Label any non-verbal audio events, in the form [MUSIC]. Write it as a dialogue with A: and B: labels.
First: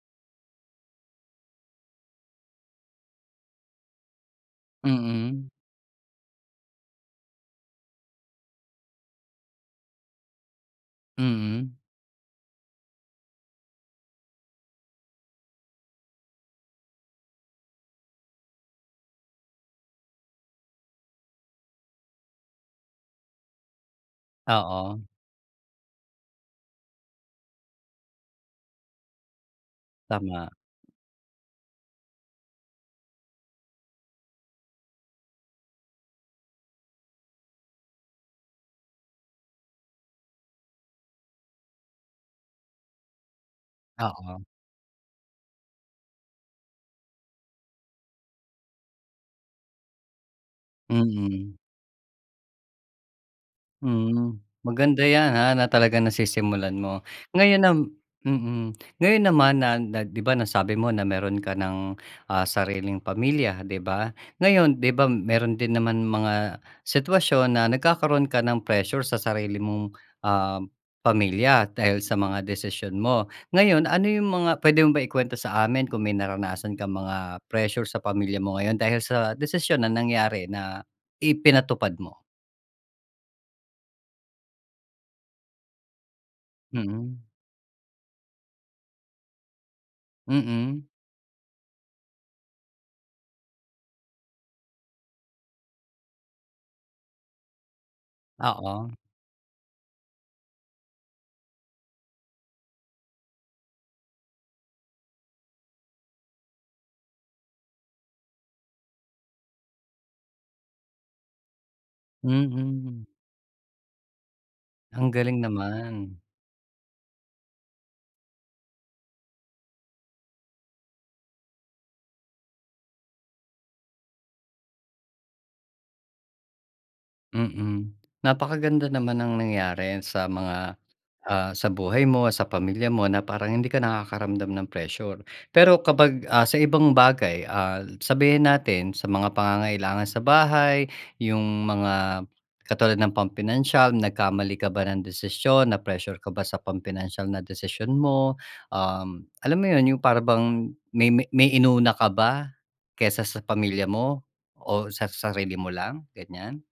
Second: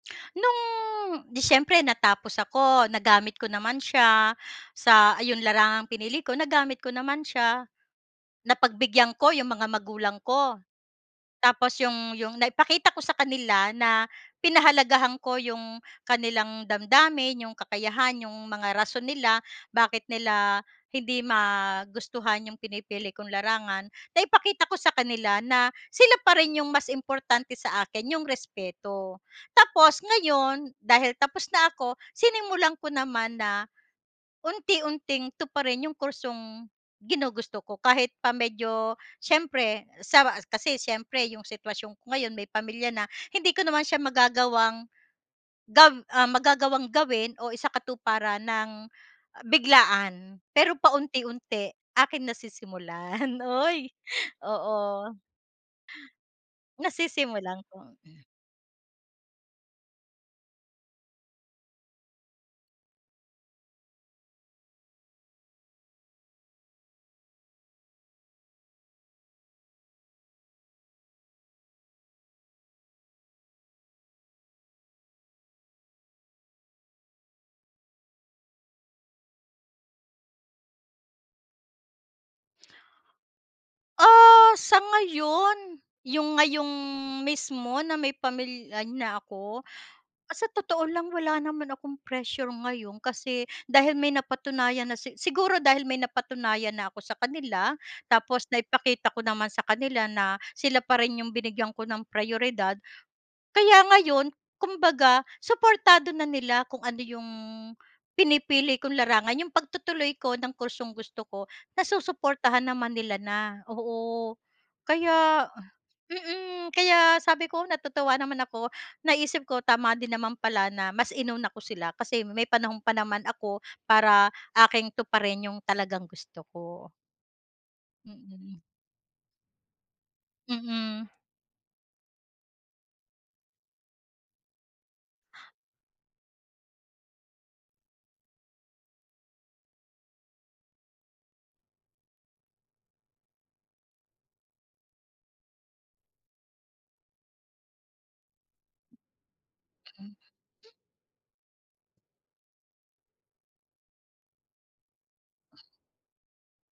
A: [SMACKS LIPS] No'ng 'di siyempre natapos ako. Nagamit ko naman siya sa ayun,
B: Mm.
A: larangang pinili ko. Nagamit ko naman siya. Napagbigyan ko 'yong mga magulang ko.
B: Mm.
A: Tapos 'yong 'yong naipakita ko sa kanila na pinahalagahan ko 'yong kanilang damdamin, 'yong kakayahan, 'yong mga rason nila, bakit nila hindi magustuhan 'yong pinipili kong larangan. Naipakita ko sa
B: Oo.
A: kanila na sila pa rin 'yong mas importante sa akin, 'yong respeto. Tapos
B: Tama.
A: ngayon, dahil tapos na ako, sinimulan ko naman na unti-unting tuparin 'yong kursong ginugusto ko. Kahit pa medyo siyempre sa kasi siyempre, 'yong sitwasyon ko ngayon, may pamilya na, hindi ko naman siya
B: Oo.
A: magagawang gab ah, magagawang gawin o isakatuparan nang, ah, biglaan. Pero
B: Mm.
A: paunti-unti, aking nasisimulan. [CHUCKLES] Uy,
B: Hmm. Maganda
A: oo.
B: 'yan, ah, na talagang nasisimulan mo.
A: Nasisimulan
B: Ngayon nam
A: kong hmm.
B: mm. Ngayon naman na na 'di ba, nasabi mo na mayroon ka nang, ah, sariling pamilya, 'di ba? Ngayon, 'di ba mayroon din naman mga sitwasyon na nagkakaroon ka ng pressure sa sarili mong, um, pamilya, dahil sa mga desisyon mo. Ngayon, ano 'yong mga puwede mo ba ikwento sa amin kung may naranasan kang mga pressure sa pamilya mo ngayon, dahil sa desisyon na nangyari na ipinatupad mo?
A: Ah, sa ngayon, 'yong ngayong
B: Mhm.
A: mismo na may pamilya na ako. Sa
B: Mm.
A: totoo lang wala naman akong pressure ngayon, kasi dahil may napatunayan na si siguro dahil may napatunayan na ako sa kanila. Tapos
B: Oo.
A: naipakita ko naman sa kanila na sila pa rin 'yong binigyan ko ng prayoridad. Kaya ngayon, kumbaga, suportado na nila kung ano 'yong pinipili kong larangan. 'Yong pagtutuloy ko ng kursong gusto ko, nasusuportahan naman
B: Mm.
A: nila na. Oo.
B: Ang galing
A: Kaya
B: naman.
A: mm. Kaya sabi ko, natutuwa naman ako. Naisip ko, tama din naman pala na mas inuna ko sila, kasi may panahon pa naman ako para aking tuparin 'yong talagang gusto ko.
B: Mm.
A: Mm.
B: Napakaganda naman ng nangyari sa mga,
A: Mm.
B: ah sa buhay mo, sa pamilya mo na parang hindi ka nakakaramdam ng pressure. Pero kapag, ah, sa ibang bagay, ah, sabihin natin sa mga pangangailangan sa bahay. 'Yong mga katulad ng pampinansiyal, nagkamali ka ba ng desisyon? Na-pressure ka ba sa pampinansiyal na desisyon mo? Um, alam mo 'yon, 'yong
A: Mhm.
B: para bang may may may inuna ka ba, kaysa sa pamilya mo, o sa sa sarili mo lang? Ganyan.